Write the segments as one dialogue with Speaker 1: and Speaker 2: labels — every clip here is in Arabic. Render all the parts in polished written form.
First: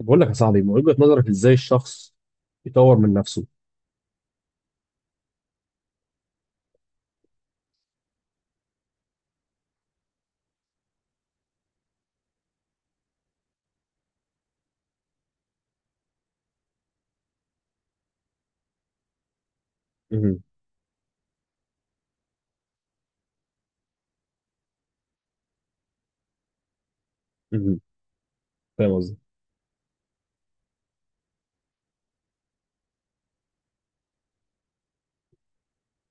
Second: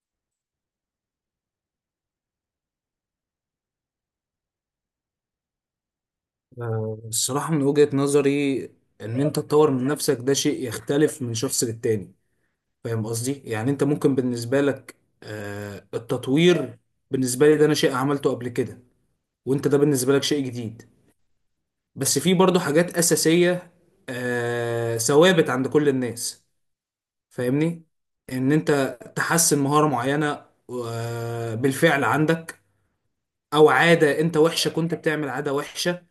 Speaker 1: بقول لك يا صاحبي، من وجهة نظرك ازاي الشخص يطور من نفسه؟
Speaker 2: الصراحة من وجهة نظري، إن أنت تطور من نفسك ده شيء يختلف من شخص للتاني. فاهم قصدي؟ يعني أنت ممكن بالنسبة لك التطوير. بالنسبة لي ده أنا شيء عملته قبل كده، وأنت ده بالنسبة لك
Speaker 1: مهم.
Speaker 2: شيء جديد. بس في برضه حاجات أساسية، ثوابت عند كل الناس.
Speaker 1: مهم.
Speaker 2: فاهمني؟ إن
Speaker 1: فاهم
Speaker 2: أنت
Speaker 1: قصدي.
Speaker 2: تحسن مهارة معينة بالفعل عندك، أو عادة أنت وحشة، كنت بتعمل عادة وحشة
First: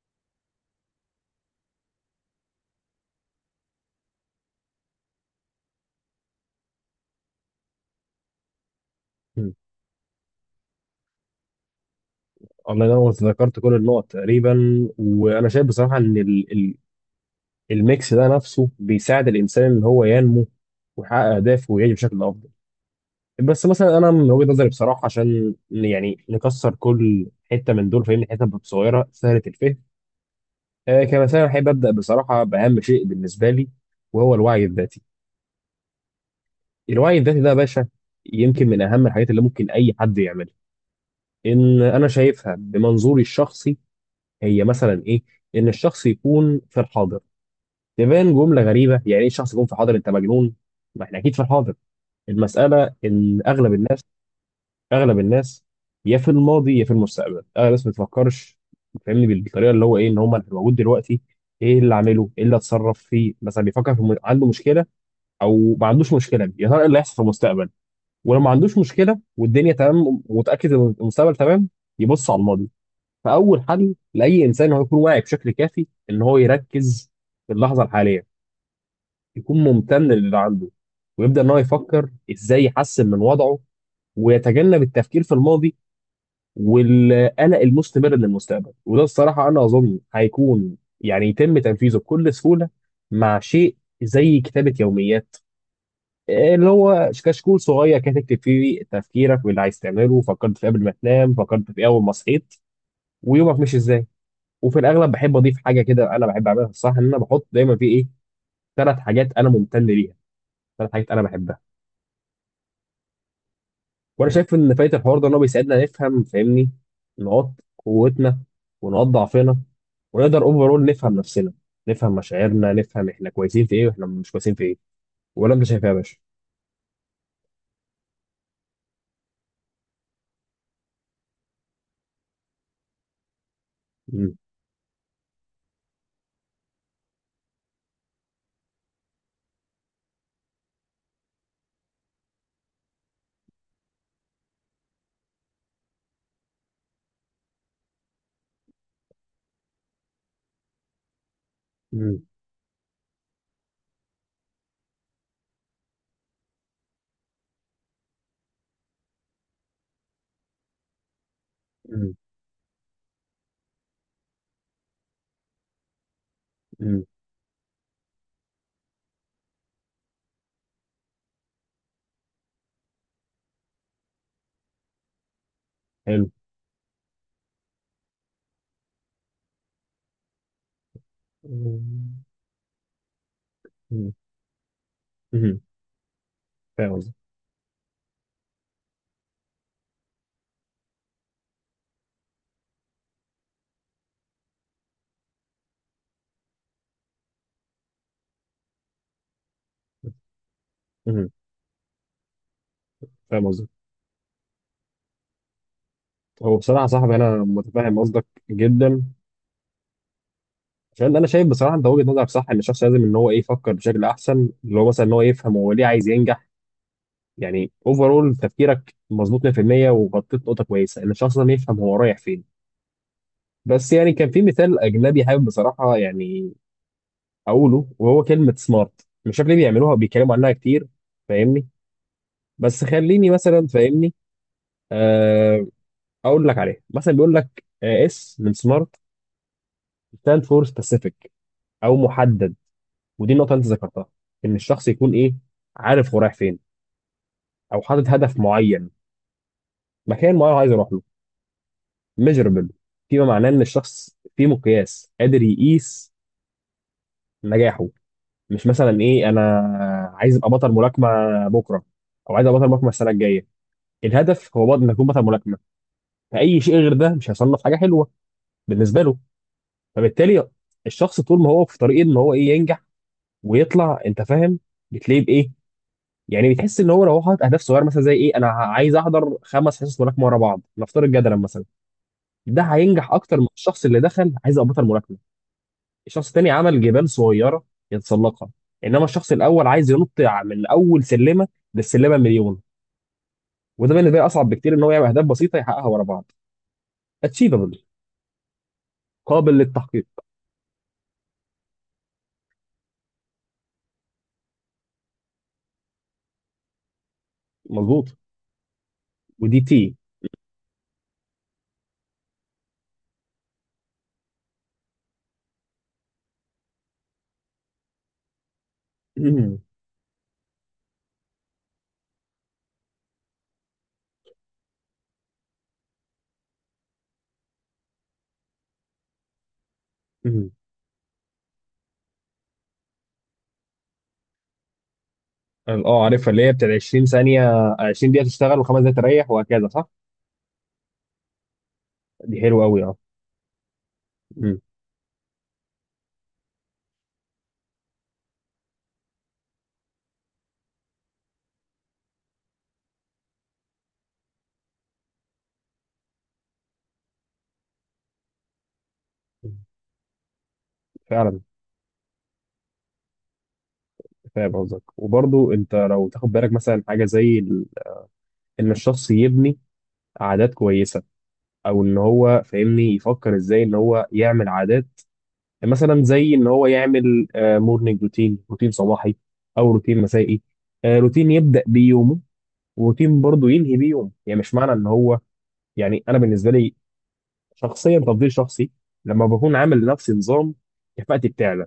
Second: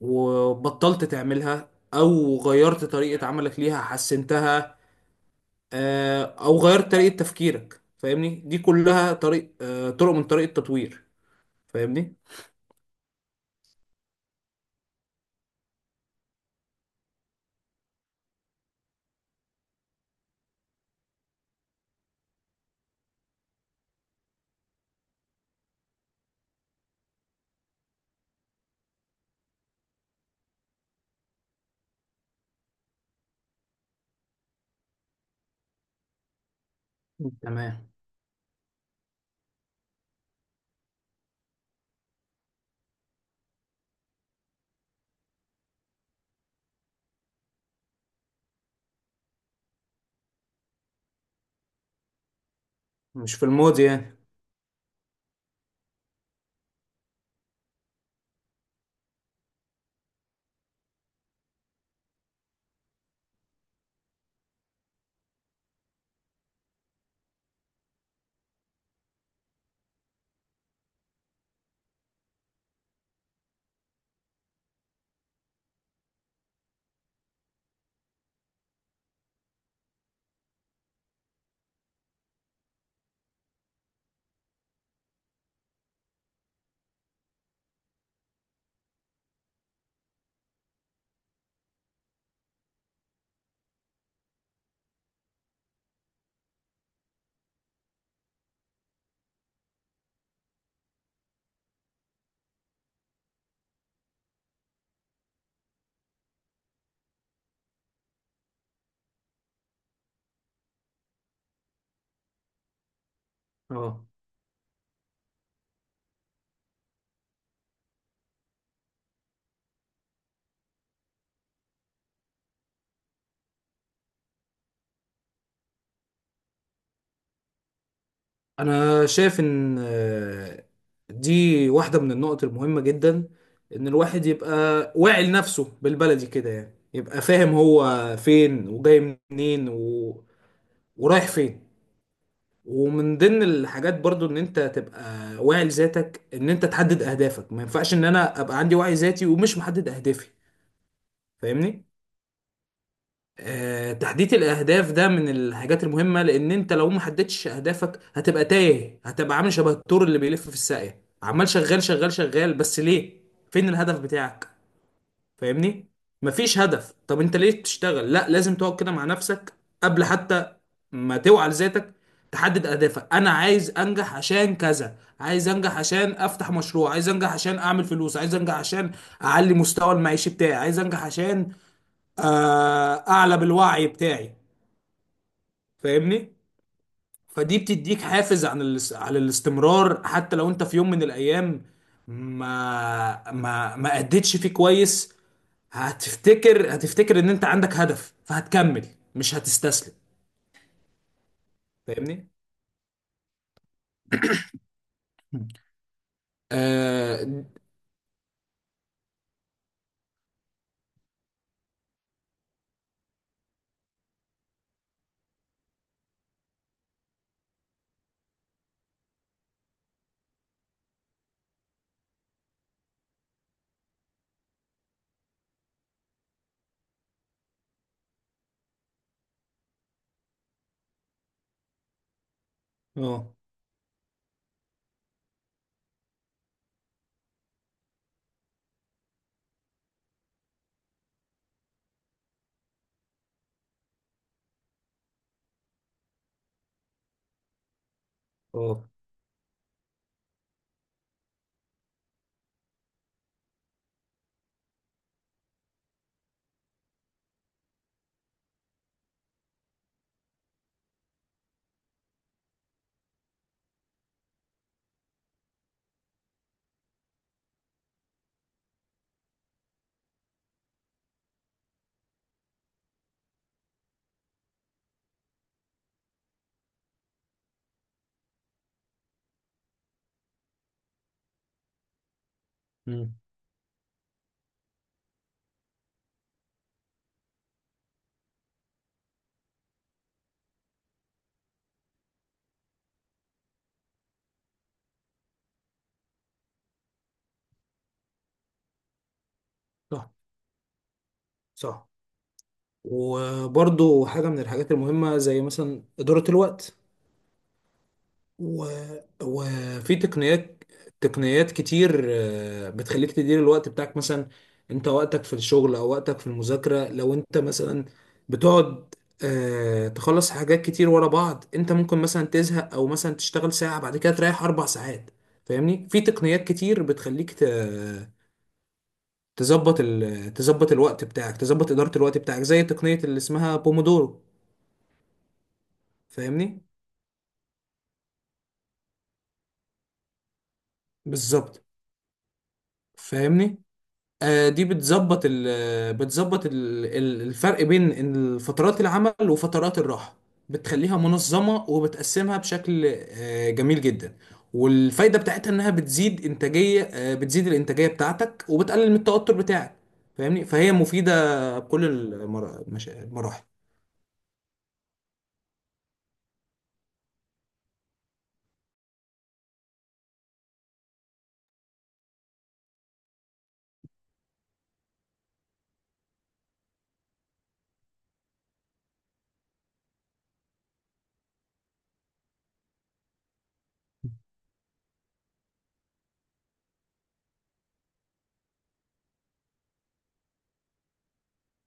Speaker 2: وبطلت تعملها او غيرت طريقة عملك ليها حسنتها، او غيرت طريقة تفكيرك. فاهمني؟ دي كلها
Speaker 1: مهم.
Speaker 2: طريق، طرق من طريق التطوير. فاهمني؟
Speaker 1: الله ينور، ذكرت كل النقط تقريبا. وانا شايف بصراحة ان ال الميكس ده نفسه بيساعد الانسان ان هو ينمو ويحقق اهدافه ويعيش بشكل افضل. بس مثلا انا من وجهة نظري بصراحة، عشان يعني نكسر كل حتة من دول، فاهمني، حتة بتبقى صغيرة سهلة الفهم. كمثلا احب ابدا بصراحة باهم شيء بالنسبة لي، وهو الوعي الذاتي. الوعي الذاتي ده يا باشا
Speaker 2: تمام.
Speaker 1: يمكن من اهم الحاجات اللي ممكن اي حد يعملها. ان انا شايفها بمنظوري الشخصي، هي مثلا ايه؟ ان الشخص يكون في الحاضر. تبان جمله غريبه، يعني ايه الشخص يكون في الحاضر، انت مجنون؟ ما احنا اكيد في الحاضر. المساله
Speaker 2: مش
Speaker 1: ان
Speaker 2: في
Speaker 1: اغلب
Speaker 2: الماضي
Speaker 1: الناس،
Speaker 2: يعني.
Speaker 1: اغلب الناس، يا في الماضي يا في المستقبل. اغلب الناس ما بتفكرش، فاهمني، بالطريقه اللي هو ايه، ان هم انا موجود دلوقتي، ايه اللي اعمله، ايه اللي اتصرف فيه. مثلا بيفكر في عنده مشكله او ما عندوش مشكله، يا ترى ايه اللي هيحصل في المستقبل. ولو ما عندوش مشكله والدنيا تمام ومتاكد ان المستقبل تمام، يبص على الماضي. فاول حل لاي انسان هو يكون واعي بشكل كافي ان هو يركز في اللحظه الحاليه، يكون ممتن للي عنده، ويبدا ان هو يفكر ازاي يحسن من وضعه، ويتجنب التفكير في الماضي والقلق المستمر للمستقبل. وده الصراحه انا اظن هيكون يعني يتم تنفيذه بكل سهوله مع شيء زي كتابه يوميات، اللي هو كشكول صغير كده تكتب فيه تفكيرك واللي عايز تعمله، فكرت في قبل ما تنام، فكرت في اول ما صحيت، ويومك مش ازاي. وفي الاغلب بحب اضيف حاجه كده انا بحب اعملها الصراحه، ان انا بحط دايما في ايه، 3 حاجات انا ممتن ليها، 3 حاجات انا بحبها.
Speaker 2: اه،
Speaker 1: وانا شايف ان فايت الحوار ده ان هو بيساعدنا نفهم، فاهمني، نقاط قوتنا ونقاط ضعفنا، ونقدر اوفرول نفهم نفسنا، نفهم مشاعرنا، نفهم احنا كويسين في ايه واحنا مش كويسين في ايه. ولا انت شايف إيه يا باشا؟
Speaker 2: انا شايف ان دي واحدة من النقط المهمة جدا، ان الواحد
Speaker 1: مم.
Speaker 2: يبقى واعي لنفسه، بالبلدي كده يعني يبقى فاهم هو فين وجاي منين ورايح فين. ومن ضمن الحاجات برضو ان انت تبقى واعي لذاتك، ان انت تحدد اهدافك. ما ينفعش ان انا ابقى عندي وعي ذاتي ومش محدد اهدافي، فاهمني؟
Speaker 1: مم.
Speaker 2: آه، تحديد الاهداف ده من الحاجات المهمة، لان انت لو ما حددتش اهدافك هتبقى تايه، هتبقى عامل شبه الثور اللي بيلف في الساقية، عمال شغال شغال
Speaker 1: مم.
Speaker 2: شغال، بس ليه؟ فين الهدف بتاعك؟ فاهمني؟ مفيش هدف.
Speaker 1: مم.
Speaker 2: طب انت ليه بتشتغل؟ لا، لازم تقعد كده مع نفسك قبل حتى ما توعى لذاتك، تحدد اهدافك. انا عايز انجح عشان كذا، عايز انجح عشان
Speaker 1: حلو.
Speaker 2: افتح مشروع، عايز انجح عشان اعمل فلوس، عايز انجح عشان اعلي مستوى المعيشي بتاعي، عايز انجح عشان
Speaker 1: مم.
Speaker 2: اعلى بالوعي بتاعي.
Speaker 1: مم.
Speaker 2: فاهمني؟
Speaker 1: فاهم قصدك.
Speaker 2: فدي بتديك حافز على الاستمرار، حتى لو انت في يوم من الايام ما اديتش فيه كويس، هتفتكر، هتفتكر ان انت عندك هدف فهتكمل، مش هتستسلم.
Speaker 1: مم.
Speaker 2: فاهمني؟
Speaker 1: فاهم قصدك.
Speaker 2: مم.
Speaker 1: هو بصراحه يا صاحبي
Speaker 2: اه.
Speaker 1: انا متفاهم قصدك جدا، عشان انا شايف بصراحه انت وجهه نظرك صح، ان الشخص لازم ان هو ايه يفكر بشكل احسن، اللي هو مثلا ان هو يفهم هو ليه عايز ينجح. يعني اوفرول تفكيرك مظبوط 100%، وغطيت نقطه كويسه ان الشخص ده يفهم هو رايح فين. بس يعني كان في مثال اجنبي حابب بصراحه يعني اقوله، وهو كلمه سمارت. مش عارف ليه بيعملوها بيتكلموا عنها كتير، فاهمني. بس خليني
Speaker 2: اه.
Speaker 1: مثلا، فاهمني، آه، اقول لك عليها. مثلا بيقول لك اس من سمارت stand for specific، او محدد، ودي النقطه اللي انت ذكرتها، ان الشخص يكون ايه، عارف هو رايح فين، او حاطط هدف
Speaker 2: آه.
Speaker 1: معين، مكان معين هو عايز يروح له. ميجربل، فيما معناه ان الشخص في مقياس قادر يقيس نجاحه. مش مثلا ايه انا عايز ابقى بطل ملاكمه بكره، او عايز ابقى بطل ملاكمه السنه الجايه. الهدف هو بطل، انك تكون بطل ملاكمه. فاي شيء غير ده مش هيصنف حاجه حلوه بالنسبه له. فبالتالي الشخص طول ما هو في طريق ان هو ايه ينجح ويطلع، انت فاهم، بتلاقيه بايه، يعني بتحس ان هو لو هو حاطط اهداف صغيره، مثلا زي ايه، انا عايز احضر 5 حصص ملاكمه ورا بعض، نفترض جدلا مثلا، ده هينجح
Speaker 2: مم.
Speaker 1: اكتر من الشخص اللي دخل عايز ابطل الملاكمه. الشخص التاني عمل جبال صغيره يتسلقها، انما الشخص الاول عايز ينط من اول سلمه للسلمه مليون. وده بالنسبه لي اصعب بكتير ان هو يعمل اهداف بسيطه يحققها ورا بعض. اتشيفبل، قابل للتحقيق.
Speaker 2: صح. صح. وبرضو حاجة من الحاجات المهمة زي مثلا إدارة الوقت.
Speaker 1: مظبوط.
Speaker 2: و...
Speaker 1: ودي
Speaker 2: وفي تقنيات كتير بتخليك تدير الوقت بتاعك. مثلا انت وقتك في الشغل او وقتك في المذاكرة، لو انت مثلا بتقعد تخلص حاجات كتير ورا بعض، انت ممكن مثلا تزهق، او مثلا تشتغل ساعة بعد كده تريح اربع ساعات. فاهمني؟ في تقنيات كتير بتخليك تظبط تظبط الوقت بتاعك، تظبط إدارة الوقت بتاعك، زي تقنية اللي اسمها بومودورو.
Speaker 1: اه عارفها، اللي هي
Speaker 2: فاهمني؟
Speaker 1: بتاعت 20 ثانيه، 20 دقيقه تشتغل و5 دقائق تريح وهكذا، صح.
Speaker 2: بالظبط.
Speaker 1: دي حلوه قوي، اه.
Speaker 2: فاهمني؟
Speaker 1: مم.
Speaker 2: دي بتظبط الفرق بين إن فترات العمل وفترات الراحة، بتخليها منظمة وبتقسمها بشكل جميل جدا. والفايدة بتاعتها إنها بتزيد إنتاجية آه، بتزيد الإنتاجية بتاعتك وبتقلل من التوتر بتاعك. فاهمني؟ فهي
Speaker 1: فعلا
Speaker 2: مفيدة بكل المراحل.
Speaker 1: فاهم قصدك. وبرضو انت لو تاخد بالك مثلا حاجه زي ان الشخص يبني عادات كويسه، او ان هو، فاهمني، يفكر ازاي ان هو يعمل عادات، مثلا زي ان هو يعمل مورنينج روتين، روتين صباحي، او روتين مسائي، روتين يبدا بيه يومه، وروتين برضو ينهي بيه يومه. يعني مش معنى ان هو، يعني انا بالنسبه لي شخصيا، تفضيل شخصي، لما بكون عامل لنفسي نظام كفاءتي بتعلى.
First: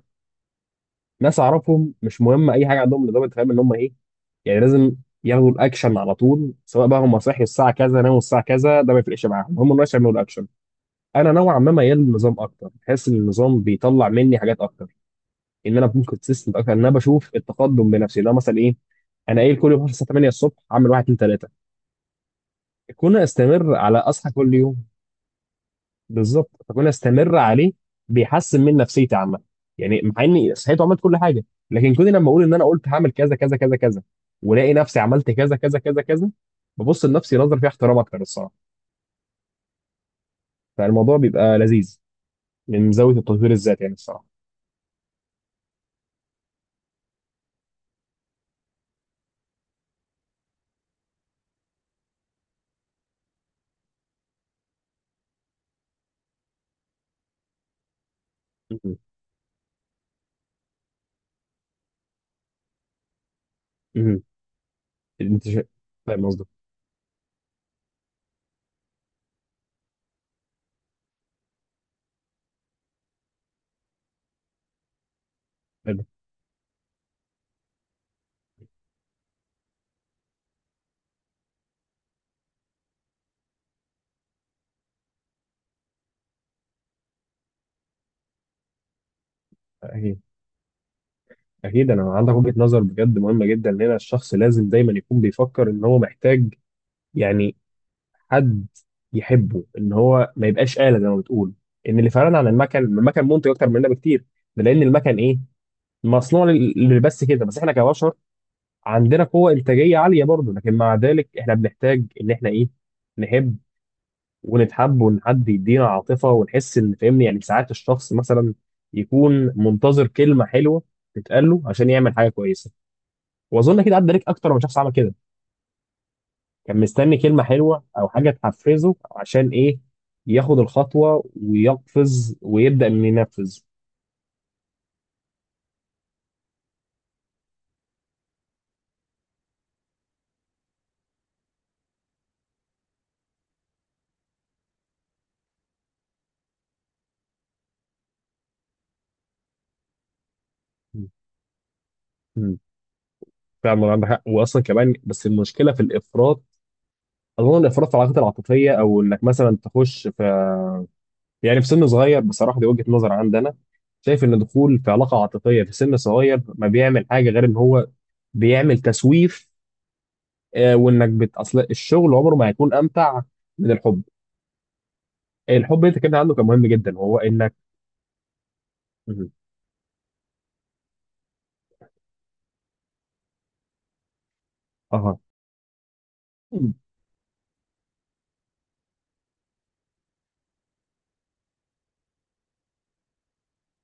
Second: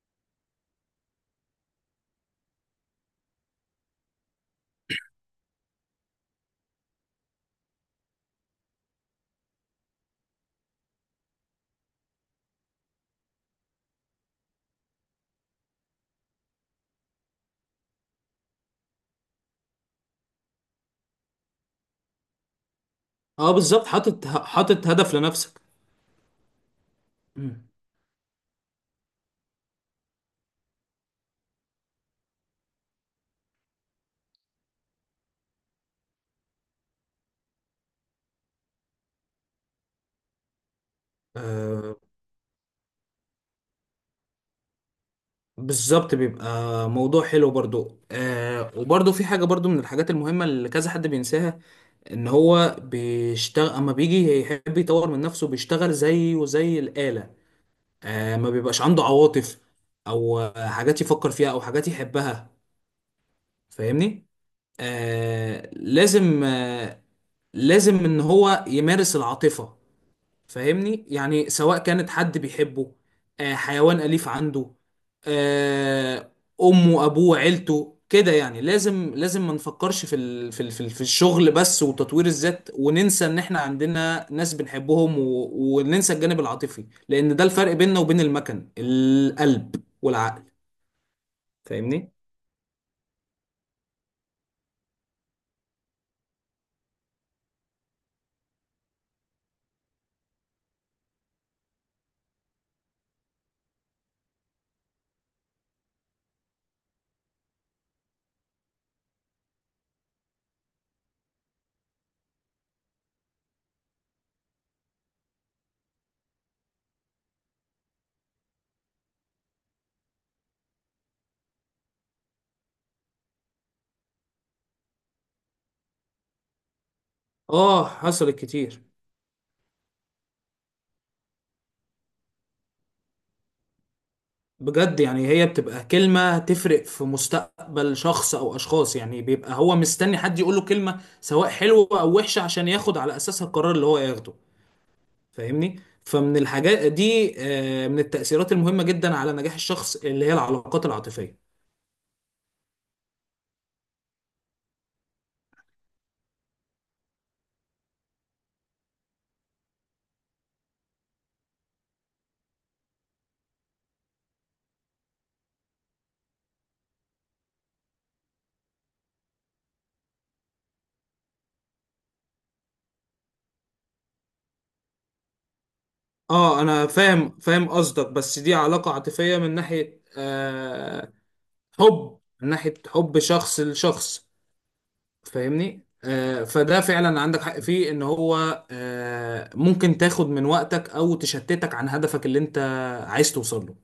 Speaker 1: ناس اعرفهم مش مهم اي حاجه، عندهم نظام انت فاهم ان هم ايه، يعني لازم ياخدوا الاكشن على طول. سواء بقى هم صحي الساعه كذا، ناموا الساعه كذا، ده ما يفرقش معاهم، هم الناس يعملوا الاكشن. انا نوعا ما ميال للنظام اكتر، بحس ان النظام بيطلع مني حاجات اكتر، ان انا ممكن كونسيستنت اكتر، ان انا بشوف التقدم بنفسي، اللي هو مثلا ايه، انا قايل كل يوم هصحى 8 الصبح اعمل 1 2 3، كون
Speaker 2: اه،
Speaker 1: استمر
Speaker 2: بالظبط.
Speaker 1: على
Speaker 2: حاطط
Speaker 1: اصحى كل يوم.
Speaker 2: حاطط هدف لنفسك.
Speaker 1: بالظبط، فكون استمر
Speaker 2: مم.
Speaker 1: عليه بيحسن من نفسيتي عامه. يعني مع اني صحيت وعملت كل حاجه، لكن كوني لما اقول ان انا قلت هعمل كذا كذا كذا كذا، ولاقي نفسي عملت كذا كذا كذا كذا، ببص لنفسي نظره فيها احترام اكتر الصراحه. فالموضوع بيبقى
Speaker 2: آه
Speaker 1: لذيذ من زاويه التطوير الذاتي يعني الصراحه.
Speaker 2: بالظبط بيبقى موضوع حلو برضو. وبرضو في حاجة برضو من الحاجات المهمة اللي كذا حد بينساها، ان هو بيشتغل. اما بيجي يحب يطور من نفسه بيشتغل زيه وزي الآلة، ما بيبقاش
Speaker 1: مهم.
Speaker 2: عنده عواطف او حاجات يفكر فيها او حاجات يحبها.
Speaker 1: مهم.
Speaker 2: فاهمني؟
Speaker 1: انت شا-
Speaker 2: آه
Speaker 1: فاهم
Speaker 2: لازم
Speaker 1: قصدك.
Speaker 2: آه لازم ان هو يمارس العاطفة. فاهمني؟ يعني سواء كانت حد بيحبه، حيوان أليف عنده،
Speaker 1: فاهم.
Speaker 2: آه، أمه أبوه عيلته. كده يعني لازم، لازم ما نفكرش في الشغل بس وتطوير الذات وننسى إن إحنا عندنا ناس بنحبهم، وننسى الجانب العاطفي، لأن ده الفرق بيننا وبين المكن. القلب
Speaker 1: اكيد.
Speaker 2: والعقل.
Speaker 1: اكيد
Speaker 2: فاهمني؟
Speaker 1: انا عندك وجهه نظر بجد مهمه جدا، ان هنا الشخص لازم دايما يكون بيفكر ان هو محتاج، يعني، حد يحبه، ان هو ما يبقاش آلة زي ما بتقول. ان اللي فرقنا عن المكن، المكن منتج اكتر مننا بكتير. ده لان المكن ايه، مصنوع بس كده. بس احنا كبشر عندنا قوة انتاجية عالية برضه، لكن مع ذلك احنا بنحتاج ان احنا ايه، نحب ونتحب، وان حد يدينا عاطفة ونحس ان، فاهمني، يعني ساعات الشخص مثلا يكون منتظر كلمة حلوة تتقال له عشان يعمل حاجة كويسة. واظن كده عدى عليك اكتر من شخص عمل كده، كان مستني كلمة حلوة أو حاجة
Speaker 2: حصلت كتير.
Speaker 1: تحفزه عشان إيه، ياخد الخطوة ويقفز ويبدأ إنه ينفذ.
Speaker 2: بجد، يعني هي بتبقى كلمة تفرق في مستقبل شخص أو أشخاص، يعني بيبقى هو مستني حد يقوله كلمة سواء حلوة أو وحشة عشان ياخد على أساسها القرار اللي هو ياخده. فاهمني؟ فمن الحاجات دي، من التأثيرات المهمة جدا على نجاح الشخص، اللي هي العلاقات
Speaker 1: مم.
Speaker 2: العاطفية.
Speaker 1: مم. فعلا عندك حق. وأصلا كمان بس المشكلة في الإفراط. أظن الإفراط في العلاقات العاطفية، أو إنك مثلا تخش في، يعني في سن صغير، بصراحة دي وجهة نظر عندنا، شايف إن دخول في علاقة عاطفية في سن صغير ما بيعمل حاجة غير إن هو بيعمل تسويف، وإنك أصل الشغل عمره ما هيكون أمتع من الحب. الحب أنت كده عنده كان
Speaker 2: اه،
Speaker 1: مهم
Speaker 2: أنا
Speaker 1: جدا، وهو
Speaker 2: فاهم
Speaker 1: إنك.
Speaker 2: فاهم قصدك، بس دي علاقة
Speaker 1: مم.
Speaker 2: عاطفية من ناحية حب، من ناحية حب شخص لشخص.
Speaker 1: اه.
Speaker 2: فاهمني؟
Speaker 1: مم.
Speaker 2: فده فعلا عندك حق فيه، ان هو ممكن تاخد من وقتك او تشتتك عن هدفك اللي انت عايز توصل له،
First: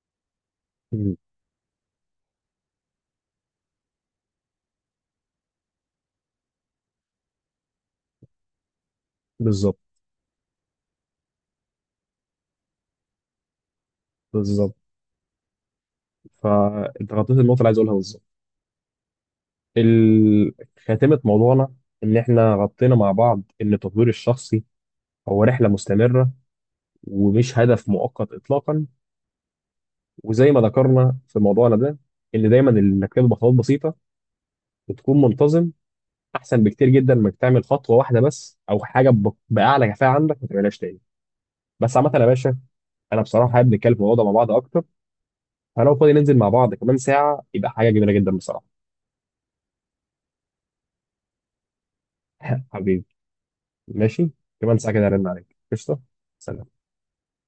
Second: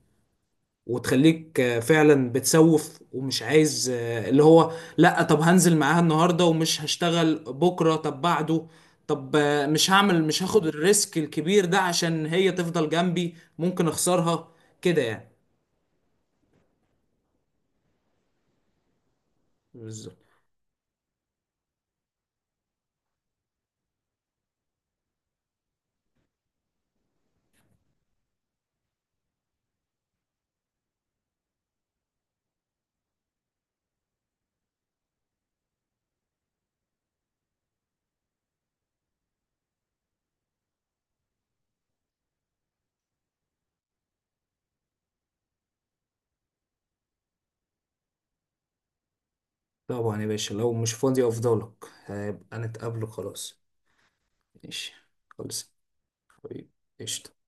Speaker 1: مم.
Speaker 2: وتخليك فعلا بتسوف، ومش عايز اللي هو، لا طب هنزل معاها النهارده ومش هشتغل بكره، طب بعده، طب
Speaker 1: بالظبط.
Speaker 2: مش هاخد الريسك الكبير ده عشان هي تفضل جنبي، ممكن اخسرها.
Speaker 1: بالظبط.
Speaker 2: كده يعني.
Speaker 1: فانت غطيت النقطه اللي عايز اقولها بالظبط.
Speaker 2: بالظبط.
Speaker 1: ال- خاتمه موضوعنا، ان احنا غطينا مع بعض ان التطوير الشخصي هو رحله مستمره ومش هدف مؤقت اطلاقا. وزي ما ذكرنا في موضوعنا ده، ان دايما انك تبدا بخطوات بسيطه وتكون منتظم احسن بكتير جدا من انك تعمل خطوه واحده بس، او حاجه باعلى كفاءه عندك ما تعملهاش تاني. بس عامه يا باشا، انا بصراحه حابب نتكلم في الموضوع ده مع بعض اكتر، فلو فاضي ننزل مع بعض كمان ساعه يبقى حاجه جميله جدا بصراحه.
Speaker 2: طبعا يا باشا. لو مش فاضي افضلك، هيبقى
Speaker 1: حبيبي،
Speaker 2: نتقابل. خلاص.
Speaker 1: ماشي، كمان
Speaker 2: ماشي.
Speaker 1: ساعة كده هرن عليك،
Speaker 2: خلص.
Speaker 1: قشطة. سلام
Speaker 2: طيب. قشطة.